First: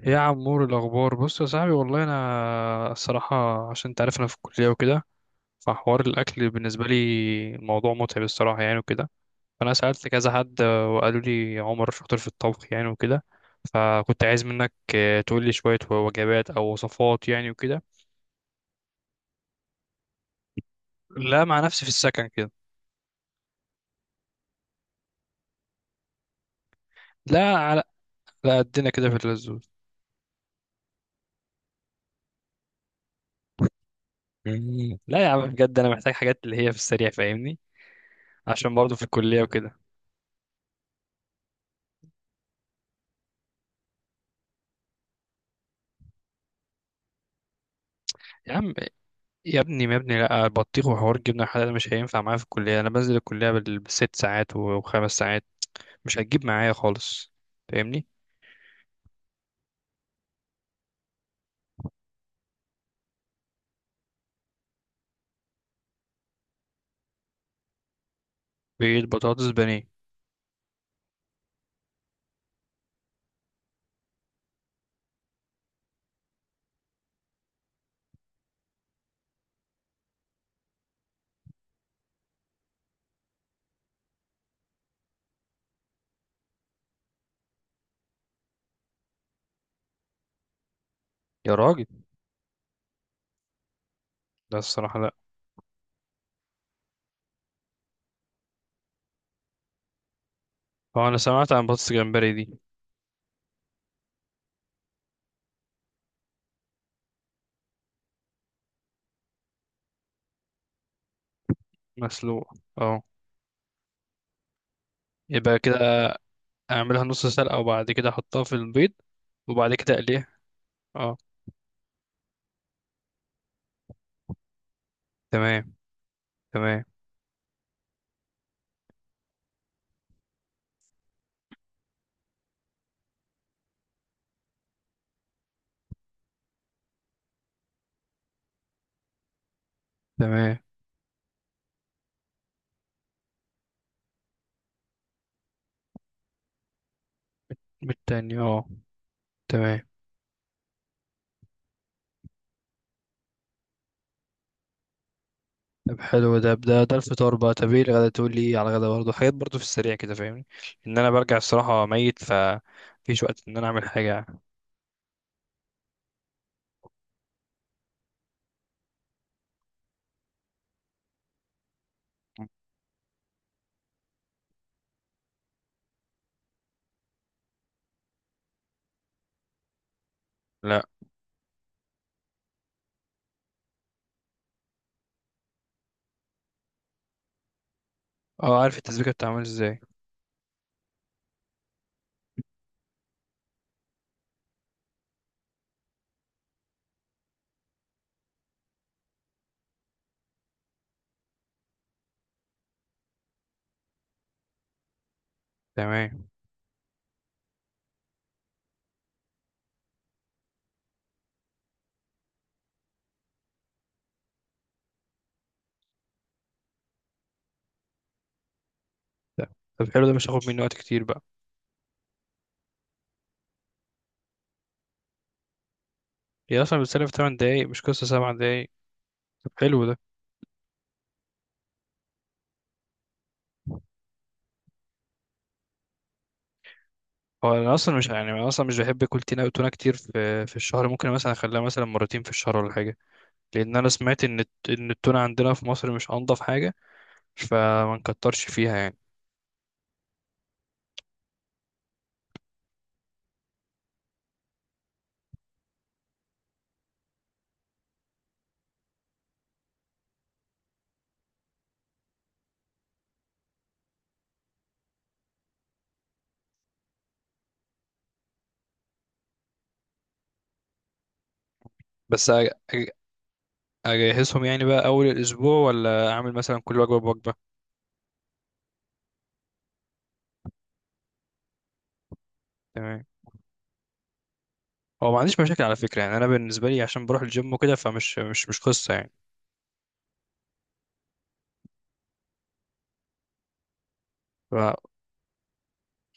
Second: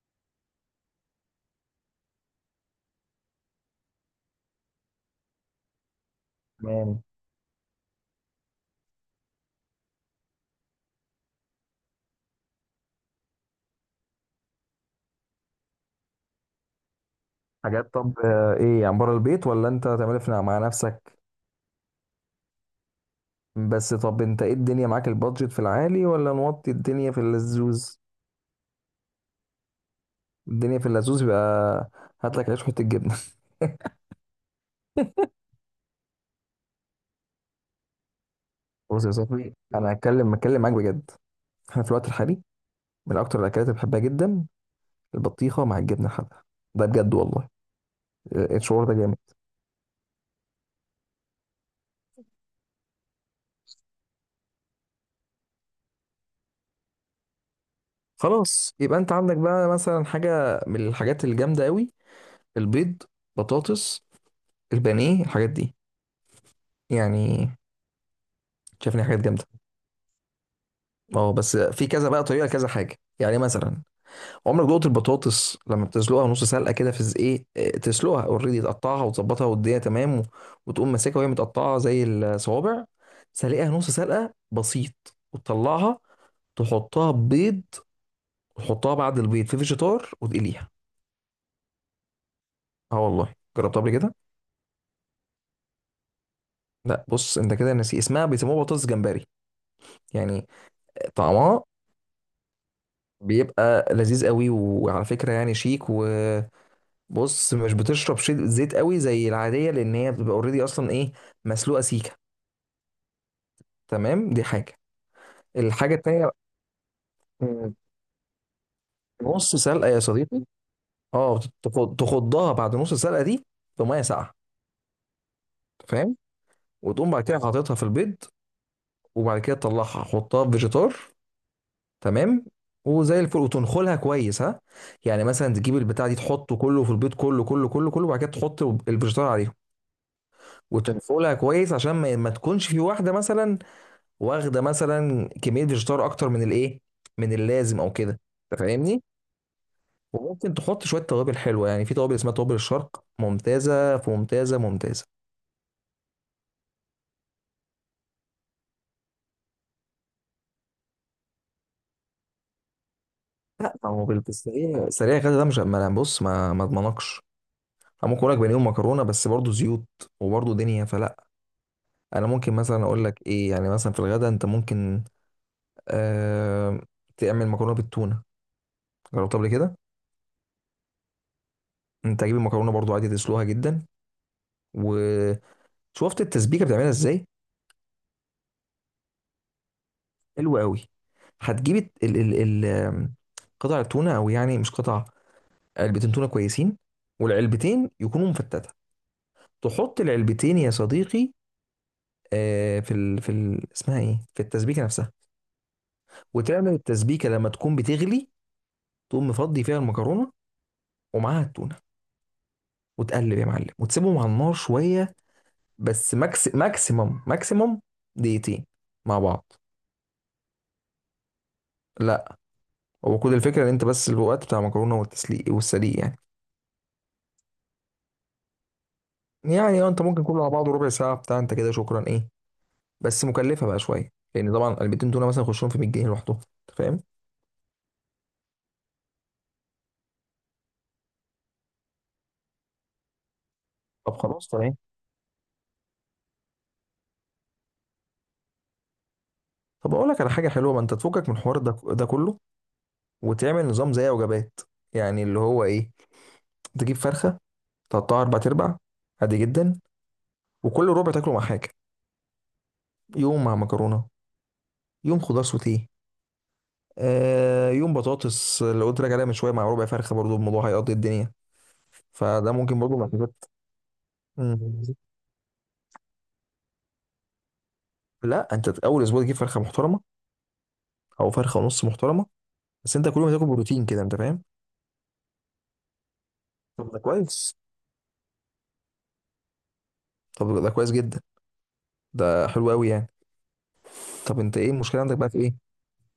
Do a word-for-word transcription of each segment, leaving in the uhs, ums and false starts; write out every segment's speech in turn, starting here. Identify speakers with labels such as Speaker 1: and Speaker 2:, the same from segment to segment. Speaker 1: إيه يا عمور، الأخبار؟ بص يا صاحبي، والله أنا الصراحة عشان تعرف أنا في الكلية وكده، فحوار الأكل بالنسبة
Speaker 2: تمام.
Speaker 1: لي موضوع متعب الصراحة يعني وكده. فأنا سألت كذا حد آه، وقالوا لي عمر شاطر في الطبخ يعني وكده، فكنت عايز منك آه، تقول لي شوية وجبات أو وصفات يعني وكده.
Speaker 2: حاجات، طب آه، ايه يعني، بره البيت ولا انت تعملها في مع نفسك؟
Speaker 1: لا، مع نفسي في السكن كده.
Speaker 2: بس طب انت ايه الدنيا، معاك البادجت في العالي ولا نوطي الدنيا في
Speaker 1: لا، على
Speaker 2: اللزوز؟
Speaker 1: لا، قدنا كده في اللزوز.
Speaker 2: الدنيا في اللزوز يبقى، هات لك عيش وحته جبنه.
Speaker 1: مم. لا يا عم، بجد أنا محتاج حاجات اللي هي في السريع، فاهمني؟ عشان برضه في
Speaker 2: بص يا
Speaker 1: الكلية
Speaker 2: صاحبي،
Speaker 1: وكده.
Speaker 2: انا هتكلم هتكلم معاك بجد. احنا في الوقت الحالي، من اكتر الاكلات اللي بحبها جدا البطيخه مع الجبنه الحادقه. ده بجد والله،
Speaker 1: يا
Speaker 2: آه،
Speaker 1: عم،
Speaker 2: الشعور ده جامد.
Speaker 1: يا ابني يا ابني، لا البطيخ وحوار الجبنه الحلال ده مش هينفع معايا في الكليه. انا بنزل الكليه بال- بالست ساعات و- وخمس ساعات، مش هتجيب معايا خالص، فاهمني؟
Speaker 2: خلاص يبقى، انت عندك بقى مثلا حاجه من الحاجات الجامده قوي، البيض، بطاطس، البانيه، الحاجات دي يعني. شايف إن
Speaker 1: بقيت
Speaker 2: هي حاجات جامده.
Speaker 1: بطاطس بانيه.
Speaker 2: اه بس في كذا بقى طريقه، كذا حاجه يعني. مثلا عمرك دقت البطاطس لما بتسلقها نص سلقه كده؟ في ز- ايه إيه، تسلقها اوريدي، تقطعها وتظبطها والدنيا تمام، و- وتقوم ماسكها وهي متقطعه زي الصوابع، سلقها نص سلقه بسيط وتطلعها، تحطها بيض، وتحطها بعد البيض في فيجيتار وتقليها.
Speaker 1: يا راجل،
Speaker 2: اه والله، جربتها قبل كده.
Speaker 1: لا الصراحه لا.
Speaker 2: لا بص، انت كده ناسي اسمها، بيسموها بطاطس جمبري يعني.
Speaker 1: هو انا سمعت
Speaker 2: طعمها
Speaker 1: عن بطاطس جمبري دي.
Speaker 2: بيبقى لذيذ قوي، وعلى فكره يعني شيك. و بص، مش بتشرب شي- زيت قوي زي العاديه، لان هي بتبقى اوريدي اصلا، ايه، مسلوقه سيكه.
Speaker 1: مسلوقه، اه.
Speaker 2: تمام، دي حاجه.
Speaker 1: يبقى
Speaker 2: الحاجه
Speaker 1: كده
Speaker 2: التانيه،
Speaker 1: اعملها نص سلقه
Speaker 2: مم،
Speaker 1: وبعد كده احطها في البيض
Speaker 2: نص
Speaker 1: وبعد
Speaker 2: سلقه
Speaker 1: كده
Speaker 2: يا
Speaker 1: اقليها.
Speaker 2: صديقي.
Speaker 1: اه،
Speaker 2: اه، تخ- تخضها بعد نص سلقه دي في ميه ساقعه،
Speaker 1: تمام.
Speaker 2: فاهم،
Speaker 1: تمام.
Speaker 2: وتقوم بعد كده حاططها في البيض، وبعد كده تطلعها حطها في فيجيتار، تمام، وزي الفل. وتنخلها كويس، ها، يعني مثلا تجيب البتاع دي تحطه كله في البيض، كله كله كله كله، وبعد كده تحط الفيجيتار عليهم
Speaker 1: تمام،
Speaker 2: وتنخلها كويس، عشان ما ما تكونش في واحده مثلا واخده مثلا كميه فيجيتار اكتر من الايه، من اللازم او كده،
Speaker 1: بالتاني
Speaker 2: انت
Speaker 1: اه.
Speaker 2: فاهمني.
Speaker 1: تمام.
Speaker 2: وممكن تحط شويه توابل حلوه، يعني في توابل اسمها توابل الشرق، ممتازه في، ممتازه ممتازه.
Speaker 1: طب حلو، ده ده ده الفطار بقى. طب ايه الغدا؟ تقول لي ايه على الغدا برضه؟ حاجات برضه في السريع كده، فاهمني؟ ان انا برجع الصراحه ميت، فمفيش وقت ان انا اعمل
Speaker 2: او
Speaker 1: حاجه.
Speaker 2: بالسريع سريع كده، ده مش، ما أنا بص ما ما اضمنكش. أنا ممكن اقول لك بانيه ومكرونه، بس برضه زيوت، وبرضه دنيا فلا. انا ممكن مثلا اقول لك ايه، يعني مثلا في الغدا انت ممكن آه تعمل مكرونه بالتونه. جربتها قبل كده؟
Speaker 1: لا.
Speaker 2: انت هتجيب المكرونه برضه عادي، تسلوها جدا، وشفت التسبيكه بتعملها ازاي.
Speaker 1: اه عارف التسبيكه بتتعمل ازاي.
Speaker 2: حلو قوي. هتجيب الت- ال ال ال قطع التونه، او يعني مش قطع، علبتين تونه كويسين، والعلبتين يكونوا مفتته. تحط العلبتين يا صديقي، آه، في ال في ال اسمها ايه، في التسبيكه نفسها.
Speaker 1: تمام.
Speaker 2: وتعمل التسبيكه، لما تكون بتغلي تقوم مفضي فيها المكرونه ومعاها التونه، وتقلب يا معلم وتسيبهم على النار شويه، بس ماكس ماكسيمم ماكسيمم دقيقتين مع
Speaker 1: طب
Speaker 2: بعض.
Speaker 1: طب حلو ده، مش هاخد مني وقت كتير بقى.
Speaker 2: لا، هو كل الفكره ان انت بس الوقت بتاع المكرونه والتسليق، والسليق يعني.
Speaker 1: هي اصلا بتسلف تمن دقايق، مش قصه سبعة دقايق. طب
Speaker 2: يعني
Speaker 1: حلو
Speaker 2: اه،
Speaker 1: ده.
Speaker 2: انت ممكن كله على بعضه ربع ساعه بتاع، انت كده شكرا، ايه. بس مكلفه بقى شويه، لان طبعا علبتين تونه مثلا يخشهم في مية جنيه لوحدهم، انت فاهم.
Speaker 1: هو انا اصلا مش يعني انا اصلا مش بحب اكل تونه تونه كتير في في الشهر. ممكن مثلا اخليها مثلا مرتين في الشهر ولا حاجه، لان انا
Speaker 2: طب
Speaker 1: سمعت ان
Speaker 2: خلاص،
Speaker 1: الت-
Speaker 2: تمام.
Speaker 1: ان التونه عندنا في مصر مش انضف حاجه، فما نكترش فيها يعني.
Speaker 2: طب اقول لك على حاجه حلوه، ما انت تفكك من الحوار ده ده كله، وتعمل نظام زي وجبات، يعني اللي هو ايه، تجيب فرخه تقطعها اربع ارباع عادي جدا، وكل ربع تاكله مع حاجه. يوم مع مكرونه، يوم خضار سوتيه، آه يوم بطاطس اللي قلت لك عليها من شويه مع ربع فرخه، برضو الموضوع هيقضي الدنيا.
Speaker 1: بس أ-
Speaker 2: فده ممكن
Speaker 1: أ-
Speaker 2: برضو من
Speaker 1: اجهزهم يعني بقى
Speaker 2: الحاجات.
Speaker 1: اول الاسبوع، ولا اعمل مثلا كل وجبه بوجبه؟
Speaker 2: لا، انت اول اسبوع تجيب فرخه محترمه او فرخه ونص محترمه، بس
Speaker 1: تمام.
Speaker 2: انت كل يوم تاكل بروتين كده، انت فاهم.
Speaker 1: هو ما عنديش مشاكل على فكره، يعني انا بالنسبه لي
Speaker 2: طب ده
Speaker 1: عشان بروح الجيم
Speaker 2: كويس،
Speaker 1: وكده، فمش مش مش قصه يعني.
Speaker 2: طب ده كويس جدا، ده حلو قوي يعني. طب انت ايه
Speaker 1: ف-
Speaker 2: المشكله عندك بقى، في ايه؟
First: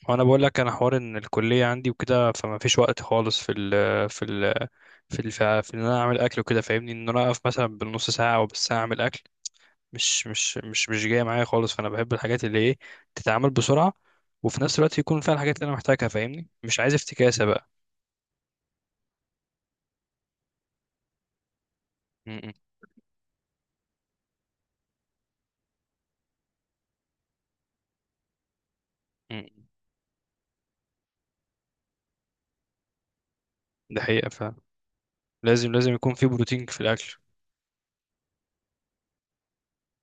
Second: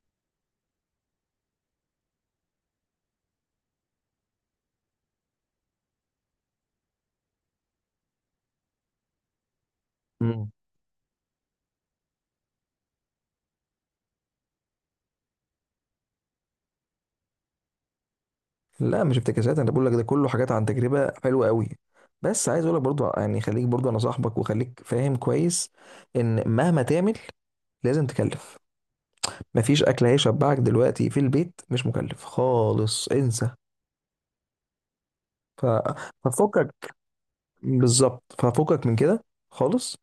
Speaker 1: وانا بقول لك انا حوار ان الكليه عندي وكده، فما فيش وقت خالص في ال في ال في ال في ان انا اعمل اكل وكده، فاهمني؟ ان انا اقف مثلا بالنص ساعه او بالساعه اعمل اكل، مش
Speaker 2: مم.
Speaker 1: مش مش مش جايه معايا خالص. فانا بحب الحاجات اللي ايه، تتعمل بسرعه وفي نفس الوقت يكون فيها الحاجات اللي انا محتاجها، فاهمني؟ مش عايز افتكاسه بقى.
Speaker 2: لا، مش افتكاسات، انا بقول لك ده كله حاجات عن تجربه حلوه قوي.
Speaker 1: م-
Speaker 2: بس
Speaker 1: م-
Speaker 2: عايز اقول لك برضو، يعني خليك، برضو انا صاحبك وخليك فاهم كويس، ان مهما تعمل لازم تكلف.
Speaker 1: م.
Speaker 2: مفيش اكل هيشبعك دلوقتي في البيت مش مكلف خالص، انسى.
Speaker 1: ده حقيقه،
Speaker 2: ف...
Speaker 1: لازم لازم يكون في بروتين في
Speaker 2: ففكك
Speaker 1: الاكل.
Speaker 2: بالظبط، ففكك من كده خالص.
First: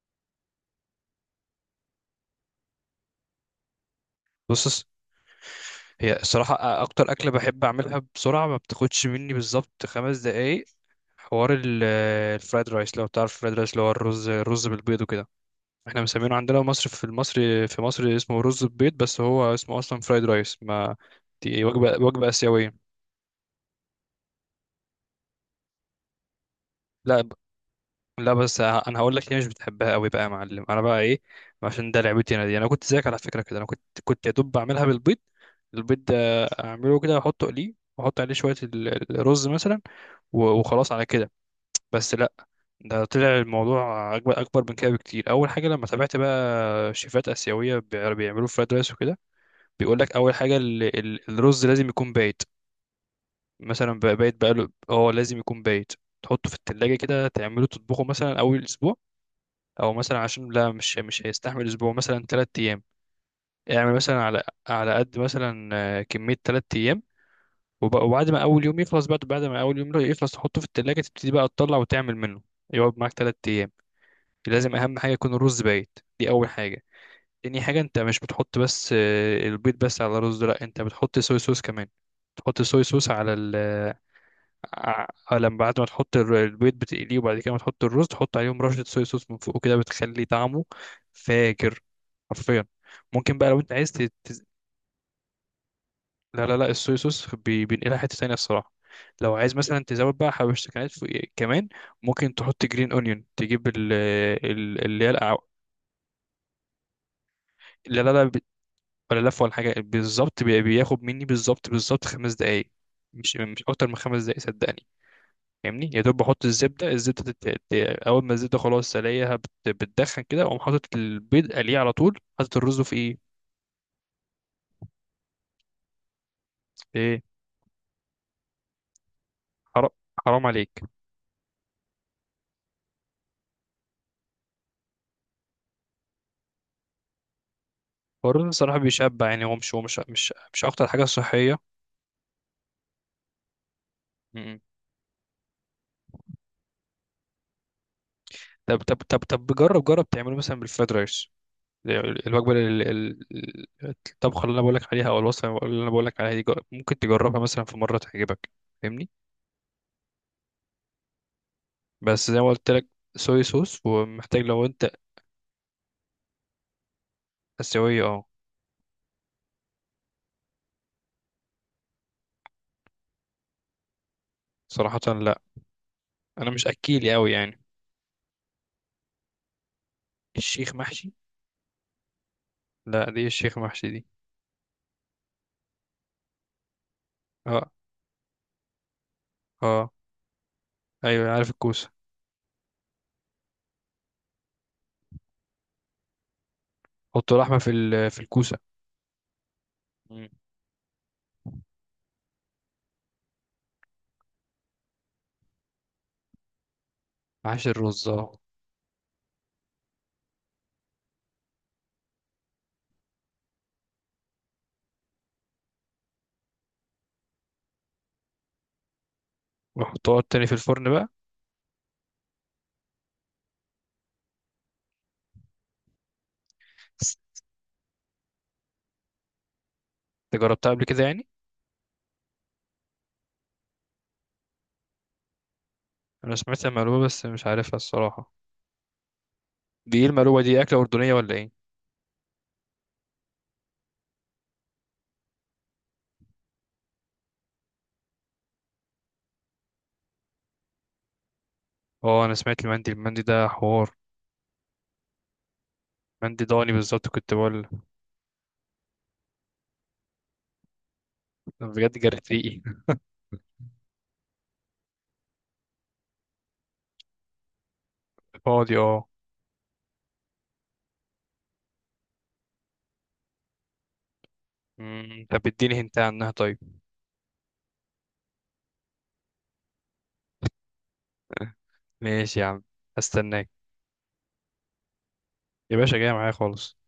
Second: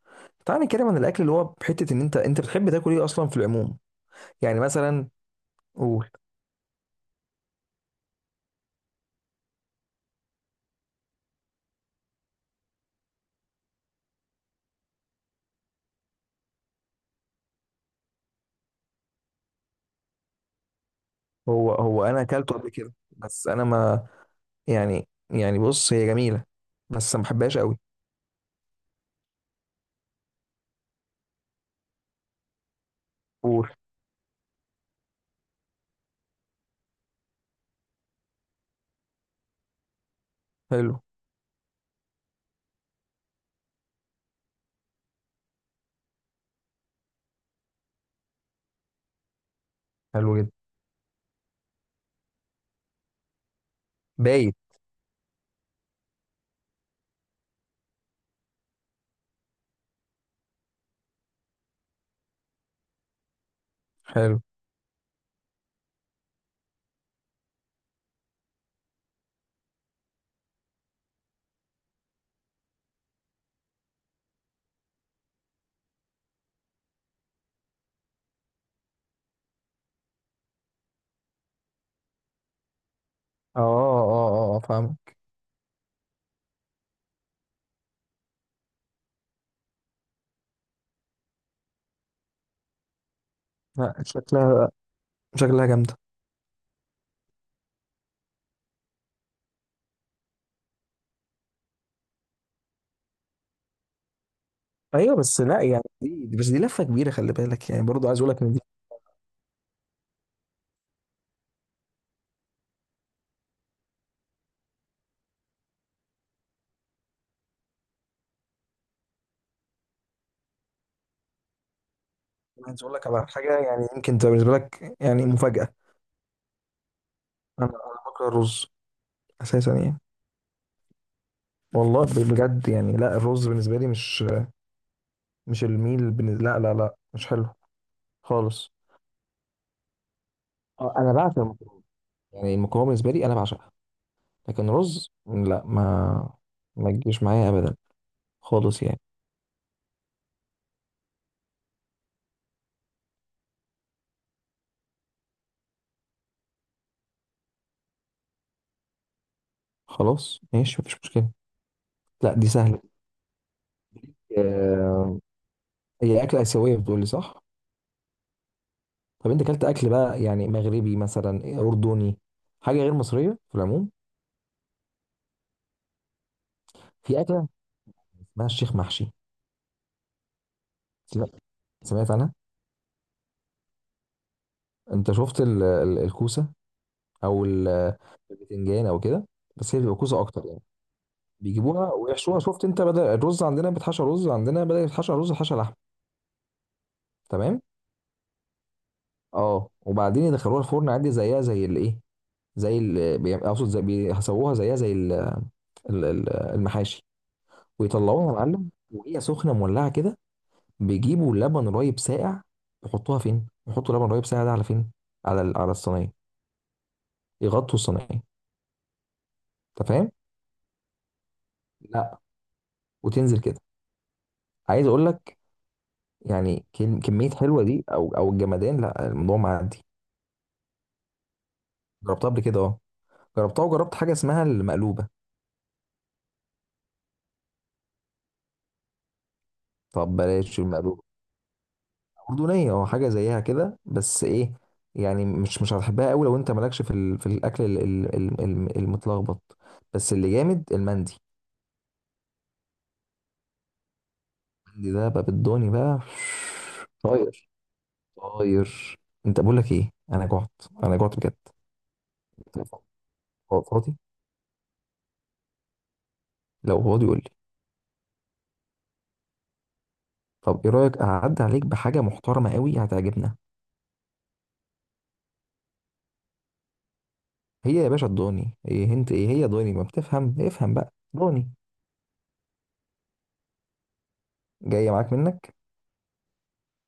Speaker 2: تعالى نتكلم عن الاكل اللي هو بحته، ان انت انت بتحب تاكل ايه اصلا في العموم، يعني
Speaker 1: بص،
Speaker 2: مثلا، قول.
Speaker 1: هي الصراحه أ- اكتر اكله بحب اعملها بسرعه، ما بتاخدش مني بالظبط خمس دقايق. حوار ال- آه، الفرايد رايس، لو تعرف الفرايد رايس، اللي هو الرز الرز بالبيض وكده. احنا مسمينه عندنا مصر، في مصر في مصر اسمه رز ببيض، بس هو اسمه اصلا فرايد رايس ما، دي
Speaker 2: هو
Speaker 1: وجبه
Speaker 2: هو انا
Speaker 1: وجبه
Speaker 2: اكلته قبل
Speaker 1: اسيويه.
Speaker 2: كده، بس انا ما، يعني يعني بص هي جميله بس ما
Speaker 1: لا
Speaker 2: بحبهاش قوي.
Speaker 1: لا، بس ه- انا هقول لك ليه مش بتحبها قوي بقى يا معلم. انا بقى ايه، عشان ده لعبتي انا دي. انا كنت زيك على فكره كده. انا
Speaker 2: قول.
Speaker 1: كنت كنت يا دوب بعملها بالبيض. البيض ده اعمله كده واحطه اقليه واحط عليه شويه ال- ال- الرز مثلا، و- وخلاص
Speaker 2: حلو.
Speaker 1: على كده. بس لا، ده طلع الموضوع اكبر اكبر من كده بكتير. اول حاجه لما تابعت بقى شيفات اسيويه بيع- بيعملوا فرايد رايس وكده، بيقول لك اول
Speaker 2: حلو جدا.
Speaker 1: حاجه ال- ال- الرز لازم يكون بايت. مثلا بقى- بايت
Speaker 2: بايت.
Speaker 1: بقاله، اه لازم يكون بايت. تحطه في التلاجة كده، تعمله تطبخه مثلا أول أسبوع، او مثلا عشان لا، مش مش هيستحمل اسبوع، مثلا ثلاث ايام. اعمل مثلا
Speaker 2: حلو.
Speaker 1: على على قد مثلا آه، كميه ثلاث ايام، وب- وبعد ما اول يوم يخلص، بعد بعد ما اول يوم يخلص تحطه في التلاجة، تبتدي بقى تطلع وتعمل منه. يقعد معاك ثلاث ايام. لازم اهم حاجه يكون الرز بايت، دي اول حاجه. تاني حاجه، انت مش بتحط بس آه، البيض بس على الرز، لا انت بتحط صويا صوص كمان. تحط صويا صوص على
Speaker 2: اه
Speaker 1: ال
Speaker 2: اه اه فاهم.
Speaker 1: ع- لما بعد ما تحط الر- البيض بتقليه، وبعد كده ما تحط الرز تحط عليهم رشة صويا صوص من فوق كده، بتخلي طعمه فاجر، حرفيا. ممكن بقى لو انت عايز ت... تز-
Speaker 2: شكلها شكلها جامده.
Speaker 1: لا لا لا، الصويا صوص بي- بينقلها حتة تانية الصراحة. لو عايز مثلا تزود بقى حبشتكنات فوق كمان، ممكن تحط جرين اونيون، تجيب ال... ال... اللي هي
Speaker 2: ايوه،
Speaker 1: الأع-
Speaker 2: بس لا يعني، دي دي- بس دي لفه كبيره، خلي بالك يعني،
Speaker 1: لا
Speaker 2: برضو
Speaker 1: لا
Speaker 2: عايز
Speaker 1: لا،
Speaker 2: اقول
Speaker 1: ب-
Speaker 2: لك ان دي.
Speaker 1: ولا لف ولا حاجة بالظبط. بي- بياخد مني بالظبط بالظبط خمس دقايق، مش مش أكتر من خمس دقايق صدقني. فاهمني، يا دوب بحط الزبده الزبده تت... ت- اول ما الزبده خلاص الاقيها بت... بتدخن كده، اقوم حاطط البيض قليه على طول، حاطط الرز
Speaker 2: عايز اقول
Speaker 1: في
Speaker 2: لك
Speaker 1: ايه
Speaker 2: على حاجه، يعني يمكن تبقى بالنسبه لك يعني مفاجاه،
Speaker 1: في ايه
Speaker 2: انا انا بكره الرز اساسا
Speaker 1: حرام،
Speaker 2: يعني.
Speaker 1: حرام عليك.
Speaker 2: والله، ب- بجد يعني، لا الرز بالنسبه لي مش مش الميل بالنسبة، لا لا لا، مش حلو
Speaker 1: هو الرز
Speaker 2: خالص.
Speaker 1: صراحه بيشبع، يعني هو مش هو مش مش مش اكتر
Speaker 2: اه
Speaker 1: حاجه
Speaker 2: انا بعشق
Speaker 1: صحيه.
Speaker 2: المكرونه، يعني المكرونه بالنسبه لي انا بعشقها.
Speaker 1: م-م.
Speaker 2: لكن رز لا، ما ما تجيش معايا ابدا
Speaker 1: طب
Speaker 2: خالص
Speaker 1: طب
Speaker 2: يعني.
Speaker 1: طب طب جرب جرب تعمله مثلا بالفرايد رايس. ال- الوجبه ال- ال- ال- الطبخه اللي انا بقول لك عليها، او الوصفه اللي انا بقول لك عليها دي، جر- ممكن تجربها مثلا في مره تعجبك، فاهمني؟
Speaker 2: خلاص ماشي، مفيش مشكله.
Speaker 1: بس
Speaker 2: لا
Speaker 1: زي
Speaker 2: دي
Speaker 1: ما قلت
Speaker 2: سهله،
Speaker 1: لك، صويا صوص، ومحتاج لو انت.
Speaker 2: آه، هي اكله اسيويه بتقولي، صح؟
Speaker 1: اسيويه اه.
Speaker 2: طب انت اكلت اكل بقى يعني مغربي مثلا، اردني، حاجه غير مصريه في العموم.
Speaker 1: صراحه لا، انا مش اكيلي
Speaker 2: في
Speaker 1: قوي
Speaker 2: اكله
Speaker 1: يعني.
Speaker 2: اسمها الشيخ محشي،
Speaker 1: الشيخ محشي؟
Speaker 2: سمعت سمعت عنها.
Speaker 1: لا دي الشيخ محشي دي.
Speaker 2: انت شفت ال- ال- الكوسه، او
Speaker 1: اه
Speaker 2: ال- البتنجان او كده، بس هي
Speaker 1: اه،
Speaker 2: بتبقى كوسه اكتر يعني.
Speaker 1: ايوه عارف الكوسه.
Speaker 2: بيجيبوها ويحشوها، شفت انت، بدل الرز عندنا بيتحشى رز، عندنا بدل يتحشى رز حشى لحم.
Speaker 1: حط اللحمه
Speaker 2: تمام.
Speaker 1: في ال- في الكوسه.
Speaker 2: اه، وبعدين
Speaker 1: مم.
Speaker 2: يدخلوها الفرن عادي، زيها زي الايه، زي ال بي- اقصد زي بيسووها، زيها زي ال- ال- ال- المحاشي.
Speaker 1: معاش الرز،
Speaker 2: ويطلعوها يا
Speaker 1: اه.
Speaker 2: معلم، وهي سخنه مولعه كده، بيجيبوا لبن رايب ساقع، يحطوها فين؟ يحطوا لبن رايب ساقع ده على فين؟ على ال- على الصينيه، يغطوا الصينيه، انت فاهم؟
Speaker 1: وحطها تاني في الفرن بقى.
Speaker 2: لا. وتنزل كده. عايز اقول لك يعني، كل-
Speaker 1: بس
Speaker 2: كمية حلوة دي، أو أو الجمدان، لا الموضوع معدي.
Speaker 1: انت جربتها قبل كده يعني؟
Speaker 2: جربتها قبل كده أه، جربتها وجربت حاجة اسمها المقلوبة.
Speaker 1: انا سمعت المقلوبه بس مش عارفها الصراحه. دي ايه
Speaker 2: طب
Speaker 1: المقلوبه
Speaker 2: بلاش
Speaker 1: دي؟ اكله
Speaker 2: المقلوبة،
Speaker 1: اردنيه ولا ايه؟
Speaker 2: أردنية أه، حاجة زيها كده، بس إيه، يعني مش مش هتحبها قوي لو أنت مالكش في ال... في الأكل ال... ال... ال... ال- المتلخبط. بس اللي جامد المندي.
Speaker 1: اه انا سمعت المندي، المندي ده حوار.
Speaker 2: المندي ده بقى بالدوني بقى.
Speaker 1: مندي ضاني، بالظبط كنت
Speaker 2: طاير،
Speaker 1: بقول.
Speaker 2: طاير. أنت بقول لك إيه، أنا جعت، أنا جعت بجد.
Speaker 1: أنا بجد جرت ريقي.
Speaker 2: فاضي؟ لو فاضي قول لي.
Speaker 1: فاضي، اه.
Speaker 2: طب إيه رأيك، أعدي عليك بحاجة محترمة قوي، هتعجبنا.
Speaker 1: مم، طب اديني هنت عنها طيب.
Speaker 2: هي يا باشا الضاني، ايه انت ايه هي، ضاني، ما بتفهم، افهم بقى ضاني.
Speaker 1: ماشي يا عم، هستناك.
Speaker 2: جايه معاك منك.
Speaker 1: يا باشا، جاي معايا خالص،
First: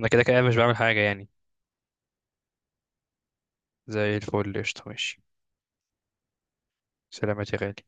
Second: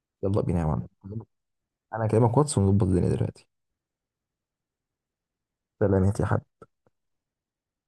Speaker 1: انا كده
Speaker 2: يلا
Speaker 1: كده مش
Speaker 2: بينا يا
Speaker 1: بعمل
Speaker 2: معلم،
Speaker 1: حاجه يعني.
Speaker 2: انا كلامك واتس ونظبط الدنيا دلوقتي.
Speaker 1: زي الفل، قشطة، ماشي.
Speaker 2: سلامات يا حبيبي.
Speaker 1: سلامات يا غالي.